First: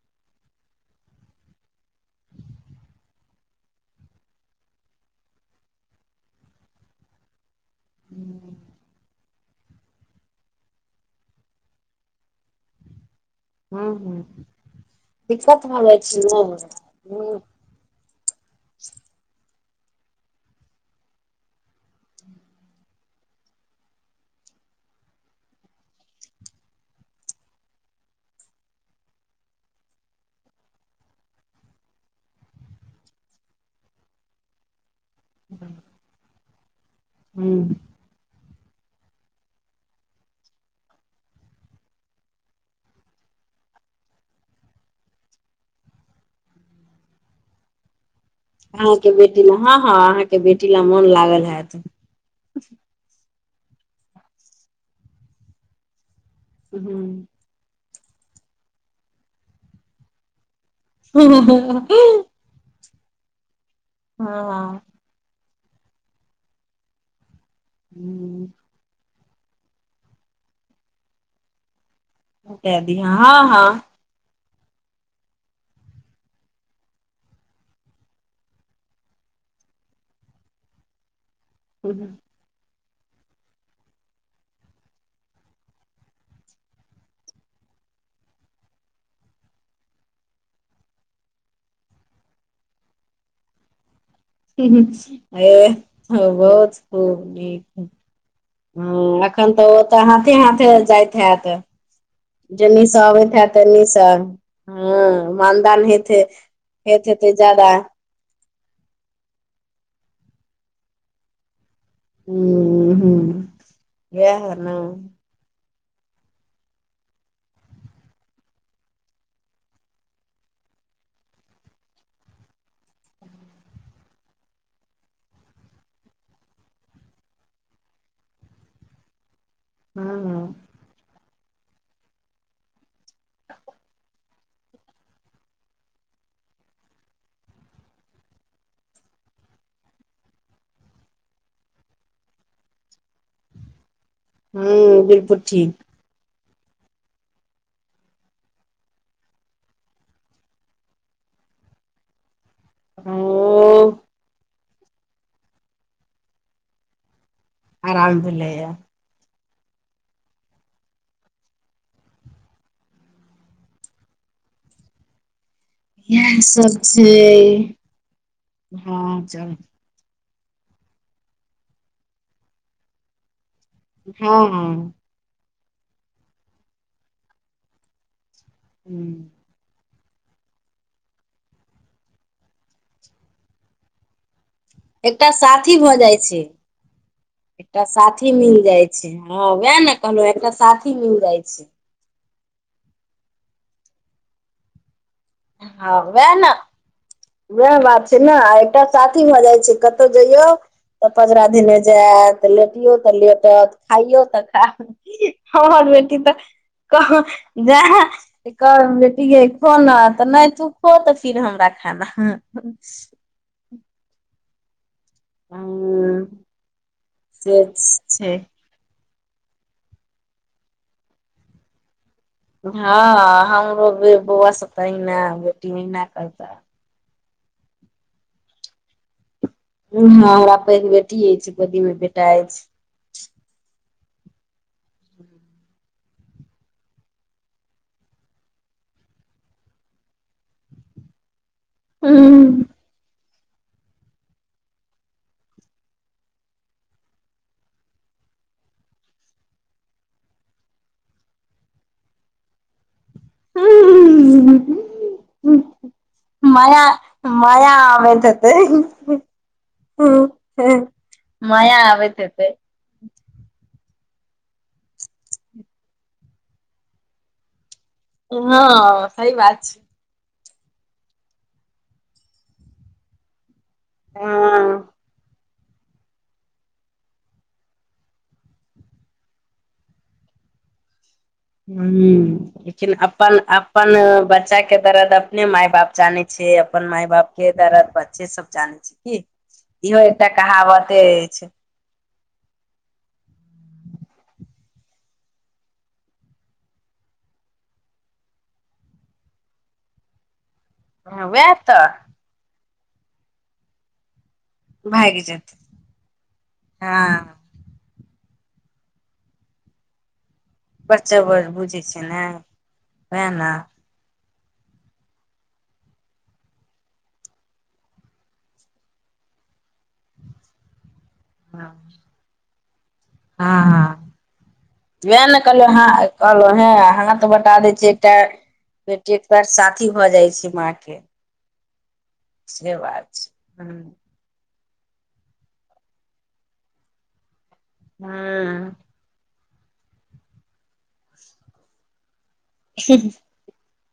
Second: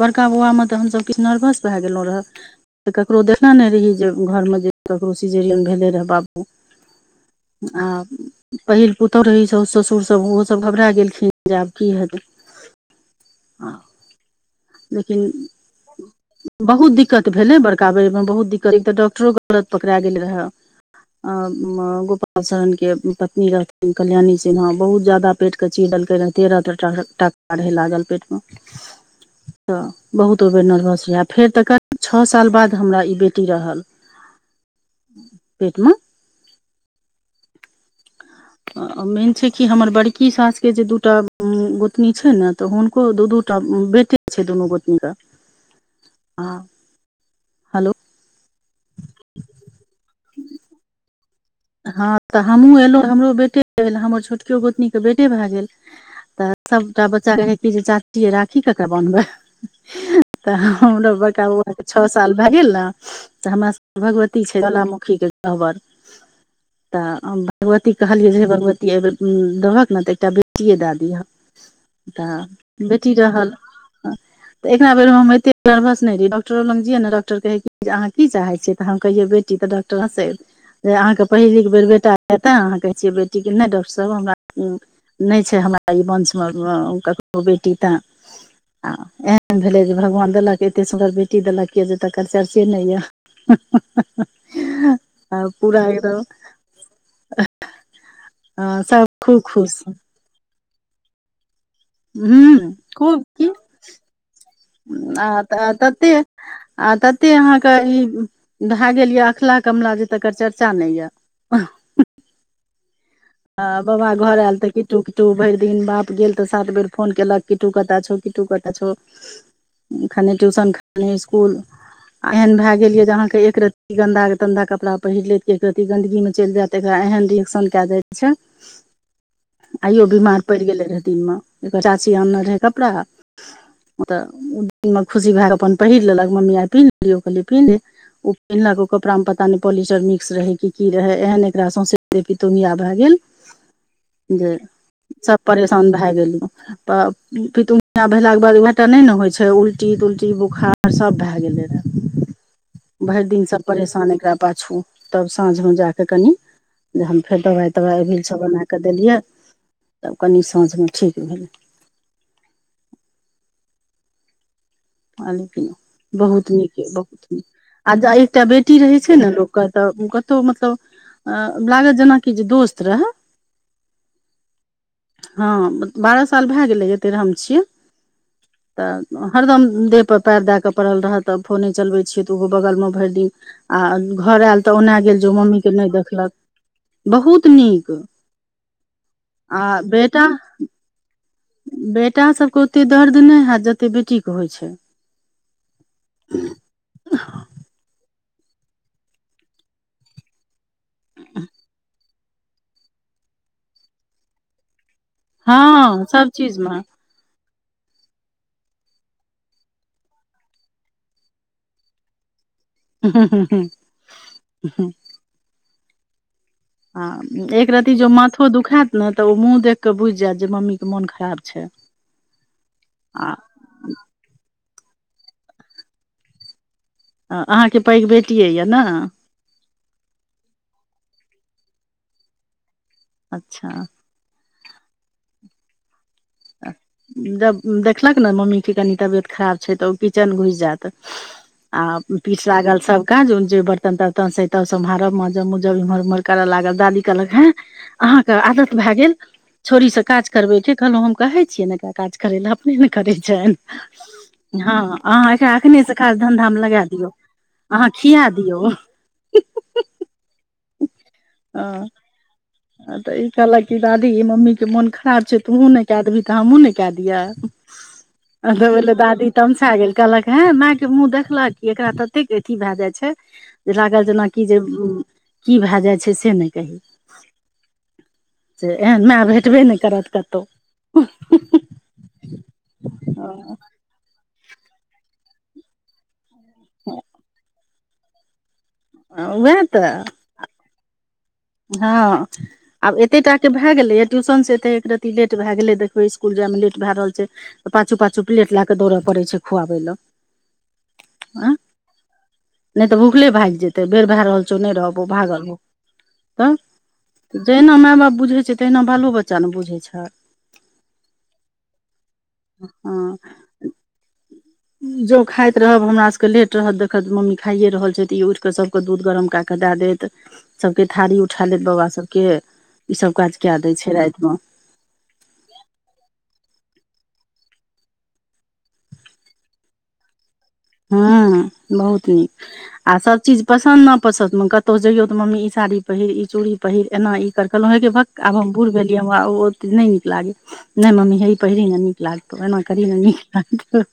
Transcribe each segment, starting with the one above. बड़का बौआमे तऽ हमस कि नर्वस भए गेलौ रह। तऽ ककरो देखने रहि जे घरमे जे ककरो सिजेरियन भेलै रहै बाबू आ हँ पहिल पुतहु रही साउसु ससुर ओहोसब घबरा गेलखिन जे आब की हेतै हूँ हूँ लेकिन बहुत दिक्कत भेलै बड़ काबय मे बहुतदिक्कत ईत डॉक्टो गलतपकड़ा गेल रहेए अ गोपाल शरण के पत्नी रहथिन कल्याणी सिन्हा बहुत जादा पेट क चीर डलकै रह तेरह ते टाका रहे लागल पेट मे [inaudible] तऽ बहुत ओई बेर नर्वस रहै फेर तऽ करीब छ साल बाद हमरा ई बेटी रहल। [inaudible] पेटमे हूँ मेन छै कि हमर बड़की सासके जे दूटा गोतनी छै ने तऽ हुनको दू दू टा बेटे छै दुनू गोतनी के आ अहाँके बेटी ला हँ हँ अहाँके बेटी ला मोन लागल हएत हँ तऽ हमु एलौ हमरो बेटे भेल हमर छोटकियो गोतनीक के बेटे भए गेल तऽ सबटा बच्चा के चाची राखी ककरा बनबै तऽ हमरो बरकार बौआ के हँ छ साल भए गेल न तऽ हमरा सबके भगवती छै ज्वालामुखी के गबर तऽ भगवती कहलियै जे हे भगवती आब दबहक ने तऽ एकटा बेटिए दए दिहऽ दे दी ह हँ हँ तऽ एकरा बेर हम एते नर्वस नै रहीयै डॉक्टर लग जाये ने डॉक्टर कहै कि अहाँ की चाहैयै तऽ हम कहियै बेटी त डॉट ट से अहाँके पहिलीक बेर बेटा एतय अहाँ कहै छियै बेटीे नै डॉक्टर सब हमरा नै छै हमरा ई वंशमे ककरो बेटी तऽँ आ एहन भेलै जे भगवान देलक एतेक सुन्दर बेटी देलक यए जे तकर चर्चे नै यए [unintelligible] [unintelligible] एकदम बहुत खूब नीक ह सब खूब एखन तऽ खुश ओतऽ हाथे हाथे जाए हेत ह जन्नीसँ खूब अबैत की हैत ओनीसँ आ तऽ ततें आ हेत ततें हेतै जादा अहाँके ह ई भए गेल यए अखला कमला जे तकर चर्चा नै यए हूँ हूँ आ बाबा घर आयल तऽ किटु किट टु भैर दिन बाप गेल तऽ सात बेर फोन केलक किटु कत छौ किटु कत छौ खने ट्यूशन खने इसकुल आ एहन भेय गेल या जे अहा के एक रतती गन्दा तन्दा कपड़ा पहिर लैत की एक रतती गंदगी मे चइल जायत त एकरा एहन रिएक्शन के जाइ छै आइयो हँ बीमार हँ पइड़ गेलै रहय दिनमे एकर चाची आनने रहै कपड़ा तऽ ओ दिनमे खुशी भए कऽ अपन पहिर लेलक मम्मी आइ पिन्ह लियो कहलियै पिन्हले उ पिन्हलक ओ कपड़ा मे पता न पॉलिस्टर मिक्स रहे की की रहे एहेन एकरा सोउसे देह पितोंहिया भए गेल जे हूँ बिलकुल सब ठीक परेशान भेए गेलू तऽ पितुमिया भेलाके बाद उहाटा नइ ने होइ छै उल्टी तुल्टी बुखार सभ भए गेलै रहए [inaudible] भैर दिन सब ओ परेशान एकरा पाछू तब साँझमे जा कऽ कनि जे हम फेर दबाइ तबाइ आराम एभीलसभ भेलैए अनाए कऽ देलियै तब कनि साँझमे ठीक भेल [inaudible] इएह बहुत नीक सब य बहुत छै नीक आ एकटा बेटी रहे छै हँ ने चल लोक तऽ कतो मतलब लागत जेनाकि जे दोस्त रहै हँ हँ बारह साल भेए गेलैए तेरहम छियै तऽ हूँ। हरदम देह पर पैर दे क पड़ल रहत त फोने चलबे छियै तऽ ओहो बगल मे भेर दिन आ घर आयल तऽ ओना गेल एकटा जे मम्मी के साथी नहि भऽ जाइ देखलक छै बहुत एकटा नीक साथी मिल जाइ छै हँ आ वएह ने बेटा कहलहु एकटा साथी मिल जाइ छै बेटा सबके ओते दर्द नय हैत जते बेटी के होइ छै हँ वएह न उएह बात छै न एकटा साथी भऽ जाइ छै कतहु जइयौ तऽ पजरा धने जायत तऽ लेटियो तऽ लेटत खाइयो तऽ खा हमर हँ बेटी सब तऽ चीज मे कह जा कहबेन बेटीगे खो न तऽ नइ तू खो तऽ फिर हमरा खाना हँ [unintelligible] [unintelligible] [unintelligible] हँ से एक रति जो छै मथो दुखा न तऽ ओ मुँह देख कऽ बुइझ जायत जे मम्मीके मोन खराब छै आ हँ हमरो बौआ सब त अहिना बेटी मे अहिना करता अहाँके पैघ बेटिये य नै हँ हमरा पैघ बेटी ऐछ गेदी मे बेटा ऐछ अच्छा [inaudible] जब देखलक ने मम्मीके कनि तबियत खराब छै तऽ ओ किचन घुइस जायत [inaudible] आ हूं पीठ लागल सब काज जे बर्तन तर्तन तहन से त सम्हारब माँजब मँजब इम्हर उम्हर करऽ लागल दादी कहलक हेँ अहाँके आदत भए गेल छोरीसँ काज करबैके कहलहुँ हम कहै छियै एकरा काज करै लऽ अपने ने करै छ हँ अहाँ एकरा हूं एखनेसँ खास धन्धामे मया लगा दियौ अहाँ खिया दियौ माया आबेत हेतेय आ तऽ ई कहलक कि दादी ई मम्मीके मोन खराब छै तोहूँ नहि कए देबही तऽ हमहूँ ने नहि कए दियह [inaudible] अ तब भेलल हँ दादी सही तमस बात आ छै गेल कहलक हे मायके मुँह देखलक कि एकरा ततेक अथी भए जाइ छै जे लागल जेनाकि जे हँ की भए जाइ छै से नहि कही से एहन माय भेटबे नहि करत कतहु हु लेकिन अपन अपन बच्चा के दर्द अपने मााय बाप जानैत छै अपन मााय बाप के दर्द बच्चे सब जाने छै सब जानै छै उएह क तऽ इहो कहावते अछि हँ आब एते टााक के भए गेले य ट्यूशन से एते एक रतती लेट भय गेले देखियै स्कुल जाय मे लेट भए रहल छै तऽ पाछू पाछू प्लेट लए कऽ दौड़य पड़ैत छै खुआबै लए वएह आँ तऽ नहि तऽ भूखले भागि जेतै बेर भए रहल छौ नहि रहबौ भागि भागल जेतै ओ हँ जहिना मा बाप बुझै छै तहिना बालो बच्चा ने बुझै छैय बच्चा बड़ बुझै छै ने उएह ने जो खाइत रहब हमरा सब के लेट रहत देखत मम्मी खाइे रहल छै त ई उठ के सब के दूघ गरम कऽ के द देत सबके थारी उरी उठा लेले हँ बाबा सबके ई सब काज कऽ दय छै राति मे वाए ने कहलिये हाँ कहलौ हय हाथ बटा दै छै एकटा जेकर साथी भऽ जाय छै मा हाँ बहुत नीक आ बात सब चीज छै पसन्द न पसन्द हुनकर तो जैयौ ते मम्मी ई साड़ी पहिर, ई चूड़ी पहिर, एना ई कह देलौ हे गे भक आब हम हँ बूढ़ भेलिये। इ हमरा ओत ने नीक लागे ने मम्मी हेइ पहिरी नऽ नीक लागतौ एना करी नऽ नीक लागतौ।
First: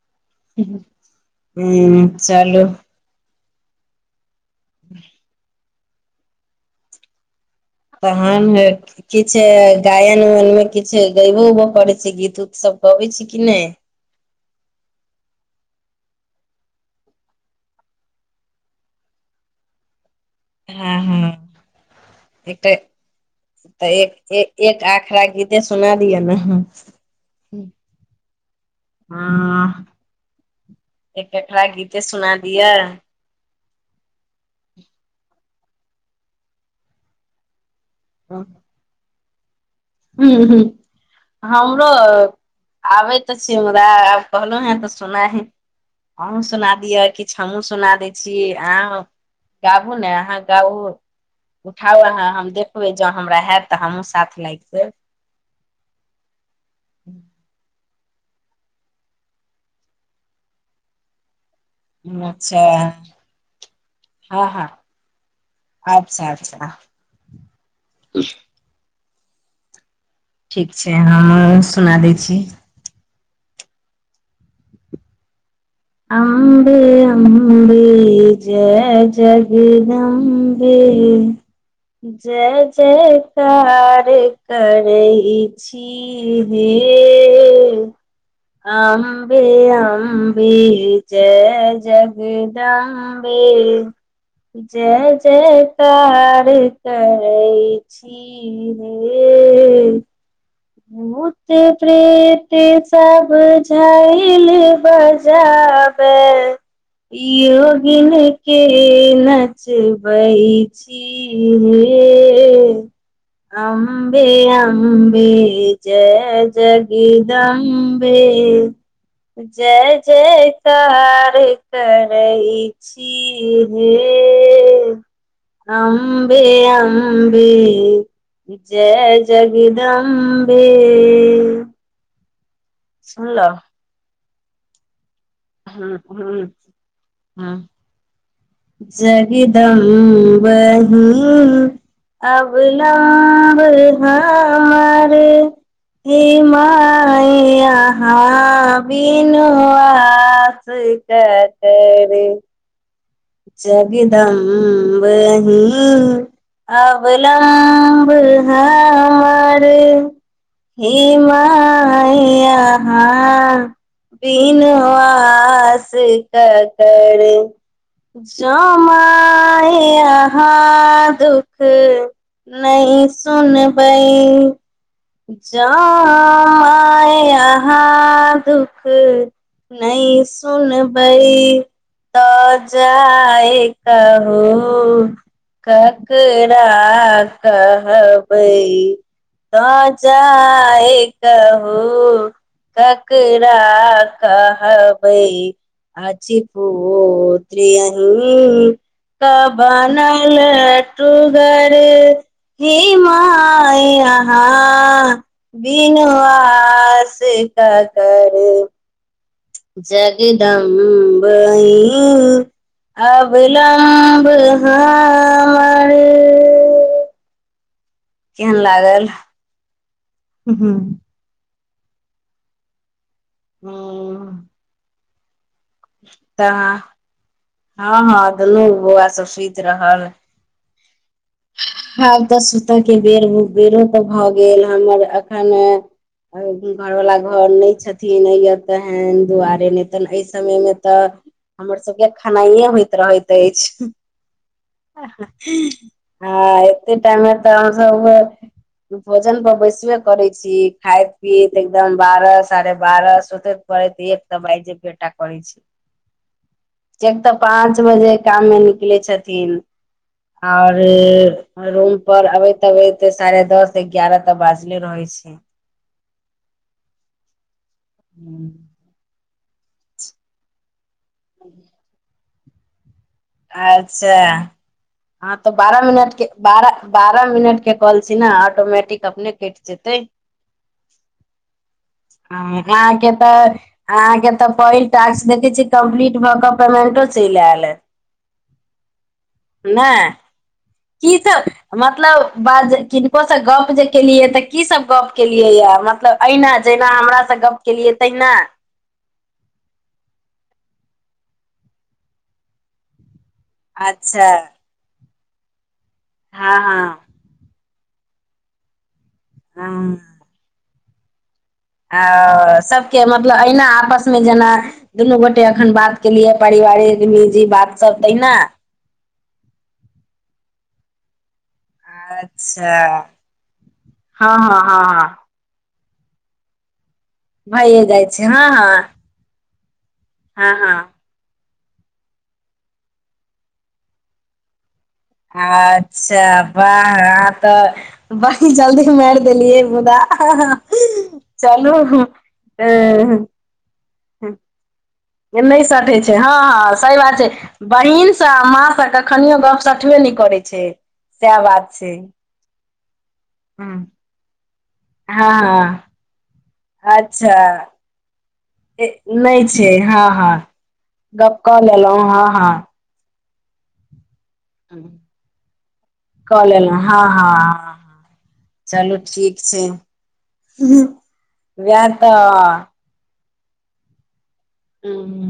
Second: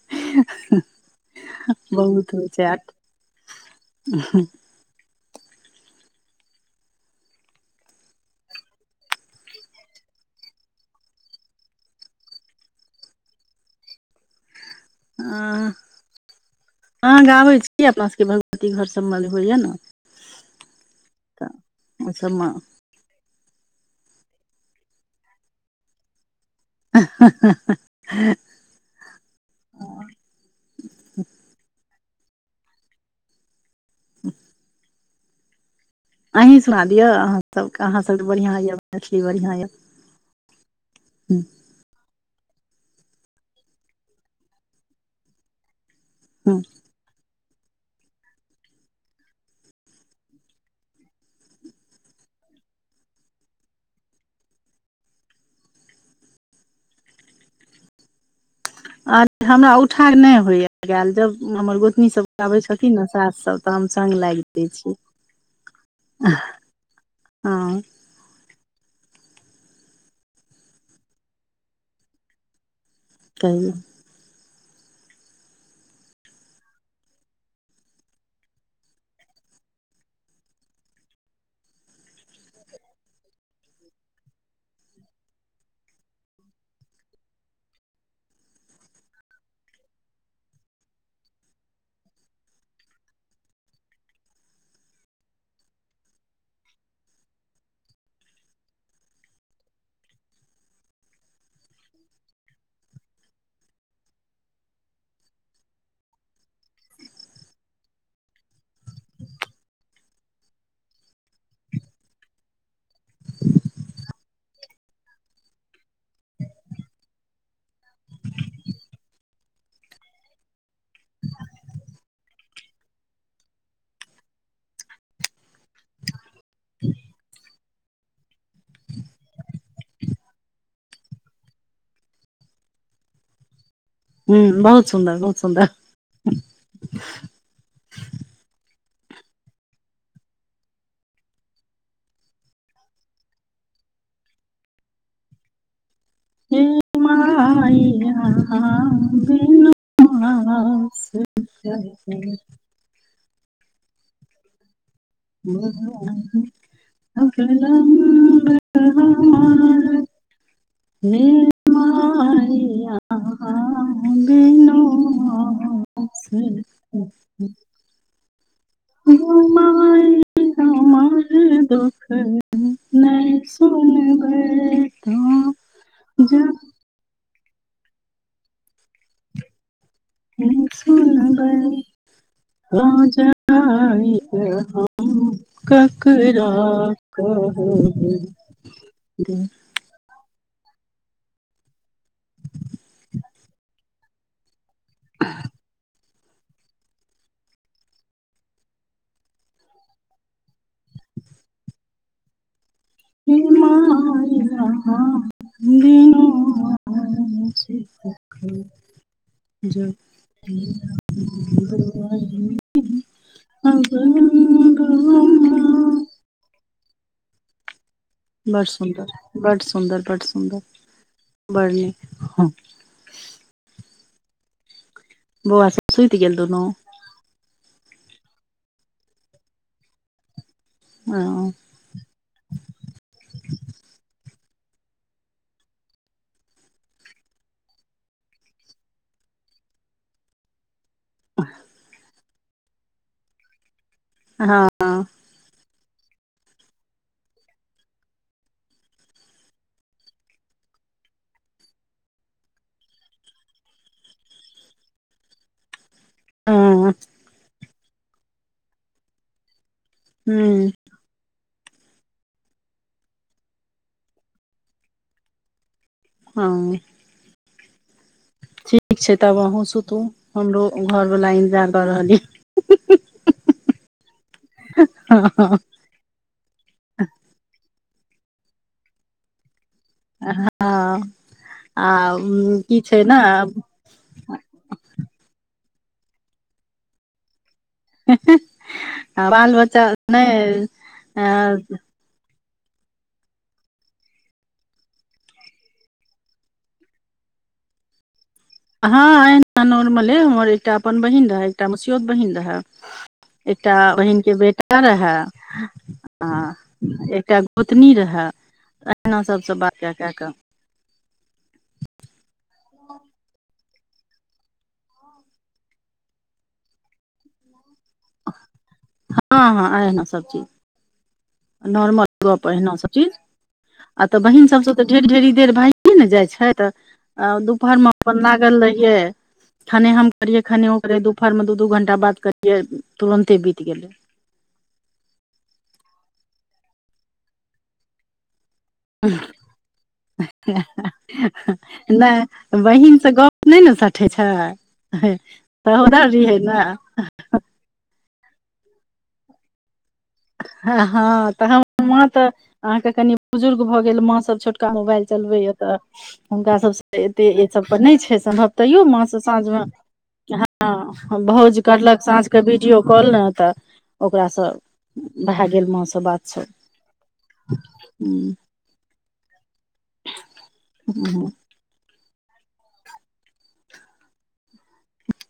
ह बहुत होइ चलू छै आट [unintelligible] तहन है किछ गायन उायन मे किछु गबो उबो करै छै गीत उत सब गबै छी कि नहि आ अहाँ गाबैत छी अपना सभके भगवती घर सभ्मे जे होइए नऽ हँ हँ ओहि सबमे एकटा ए एक एक एक आखरा गीते सुना दियौ नऽ। [unintelligible] हाँ एक एकरा गीते सुना दियाए। [unintelligible] अहैं सुना दिअ अहाँसभके अहाँशब्द बढ़ियाँ यए मैथिली बढ़ियाँ यए। हूँ- हूँ हमरो आबे ते छैय हमरा आब कहलों हें तऽ सुना है आहों हुँ सुना दिय किछ। कुछ हमूँ सुना दै छीं अहों गाबू नऽ अहाँ गाऊं। उठाउ अहां हम देखबे जों हमरा हायत तऽ हमूँ साथ लाएग जा [unintelligible] अ हमरा उठाल ने होया गाल जब हमर गोत नी सब अच्छा गाबे छथिन नऽ सास सब तऽ हम संग लाग हँ देय हँ छीये। अच्छा अच्छा। हँ ठीक छै हाँ सुना दै छी। कहू अम्बें - अम्बें जय जगदम् बें। जय - जयकार करै छी हे अम्बें - अम्बें जय जगदम्बें जय जयकार करै छी छी हें भूत - प्रेत सब झाइल बजार बे योगीन के नचबैं छी हे अम्बें अम्बें - अम्बें जय जगदम्बें जय जय कार करैं छी हे। अम्बें - अम्बें जय जगदम्बें। सुनलों। हुँ बहुत सुन्दर बहुत सुन्दर हूँ - हूँ हांँ। जगदम्बंहीं अवलम्बं हमर हें हे माय माइया अहाँ बिन बिनु आ आस ककर। जगदम्बंहीं बरहम अगलम अवलम्बं हमर बरहार हे माय माया अहां बिन बिनु आस ककर। जों माय माय अहाँ हाँ हमर दुख नेइ नहि सुनबैं सुनबै तऽ जखन जईय अहाँ दुःख नई सुनबै तऽ जाय ये कहू ककरा कहबै कहबइ हे तऽ जाय कहू ककरा कहबै अछि पोत्र अही कऽ बनल टूगर हे माय माया अहाँ बीनू बिनु पास ककर जगदम्ब अही जब बड अवलम्ब हमर केहन बड़ लागल सुन्दर बड सुन्दर बड़ सुन्दर हूँ बढ़ नीक हँ हुॅं बौआ सब ऽसुइत गेल तऽ दुनू हँ दुनू बौआ सब सुइत रहल हँ ह तऽ सुतऽ के बेर बेरो पर भऽ गेल हमर एखन भगब्ती घरवाला घर नै छथिन या तेेन दुआरे नै त एहि समय मे तऽ हमर सबके खेनाइए होइत रहैत अछि। हँ ह एते टा मैं तऽ हम सब उ भोजन पर बैसबे करै छी खाइत पीत एकदम बारह सारेह बारह सुतैत परैत एक‌ त बाईज जेबेटा करए छै हूँ जेतऽ पाँच बजे गामऽ निकले छथिन आऔर रूम पर अबैत अबैत सारेह दस एगारह तक बाजले रहै छै हँ [unintelligible] ठीक छै तब अहूँ सुतू हमरो घरवाला इंतजार क रहल यै अच्छा हँ तऽ बारह मिनटके बारह बारह मिनट के कोल छै ने ऑटोमेटिक अपने कैट जेतै हँ आ म की छै न अहां के तऽ पहिल टास्क देखे छी कम्प्लीट भ क पेमेंटो चईल ऐल हेंहें आ बाल बच्चा नई ईत हमर मतलब बाज किनको से गप जे केलियै तऽ की सब गप केलियै या मतलब एहिना जहिना हमरा स गप्प केलियै तहिना हँ एहिना नॉर्मले हमर एकटा अपन बहिन रहै एकटा मसियौत बहिन रहै एकटा बहिन अच्छा के बेटा रहै हँ हँ -आ-एकटा गोतनी रहै -अहिना सबसँ बात कए कए कऽ आ सभके मतलब अहिना आपसमे जेना दुनू गोटे एखन बात केलियै पारिवारि निजी बात सब तहिना हँ हँ आयहना सबचीज नॉर्मल गप्प एहिना अच्छा सब चीज -आ त हँ बहिन हँ सब सब हँ तऽ हँ ढेरी ढेरी देर भायए -ने जाइ छ्थ आऽ दुपहर- भइए मे जाइ अपन छै हँ लागल हँ रहियै खाने हम करियै हँ खने हँ ओ करियै दुपहरमे दू दू घण्टा बाद करियै तुरन्ते बीत गेलै अच्छा बाह आब तऽ बरी जल्दी माइर देलियै मुदा हाँ हाँ चलू ए नै न सठे छै नहि तहो सटै द छै दिए हँ ने हँ सही बात छै बहिन सँ आ माँ स कखनियो गप सठबे नै करे छै सएह बात छै अहाँ के कनी बुजुर्ग भऽ हँ गेल माँं सब छोटका मोबाइल हँ चलवई या तऽ हँ, हुनका सब सब एते अच्छा ई सब पर नै छै सम्भव तैयो ए, माँ स साँझ नहि मे छै हँ हँ ह गप भौउज कऽ करलक लेलहुँ साँझ हँ क हँ बीडियो खोलन तऽ ओकरा सँ बात [inaudible] सब कल ऐल ह ह हूँ [inaudible] चलू ठीक छै [inaudible] वएह तऽ [unintelligible]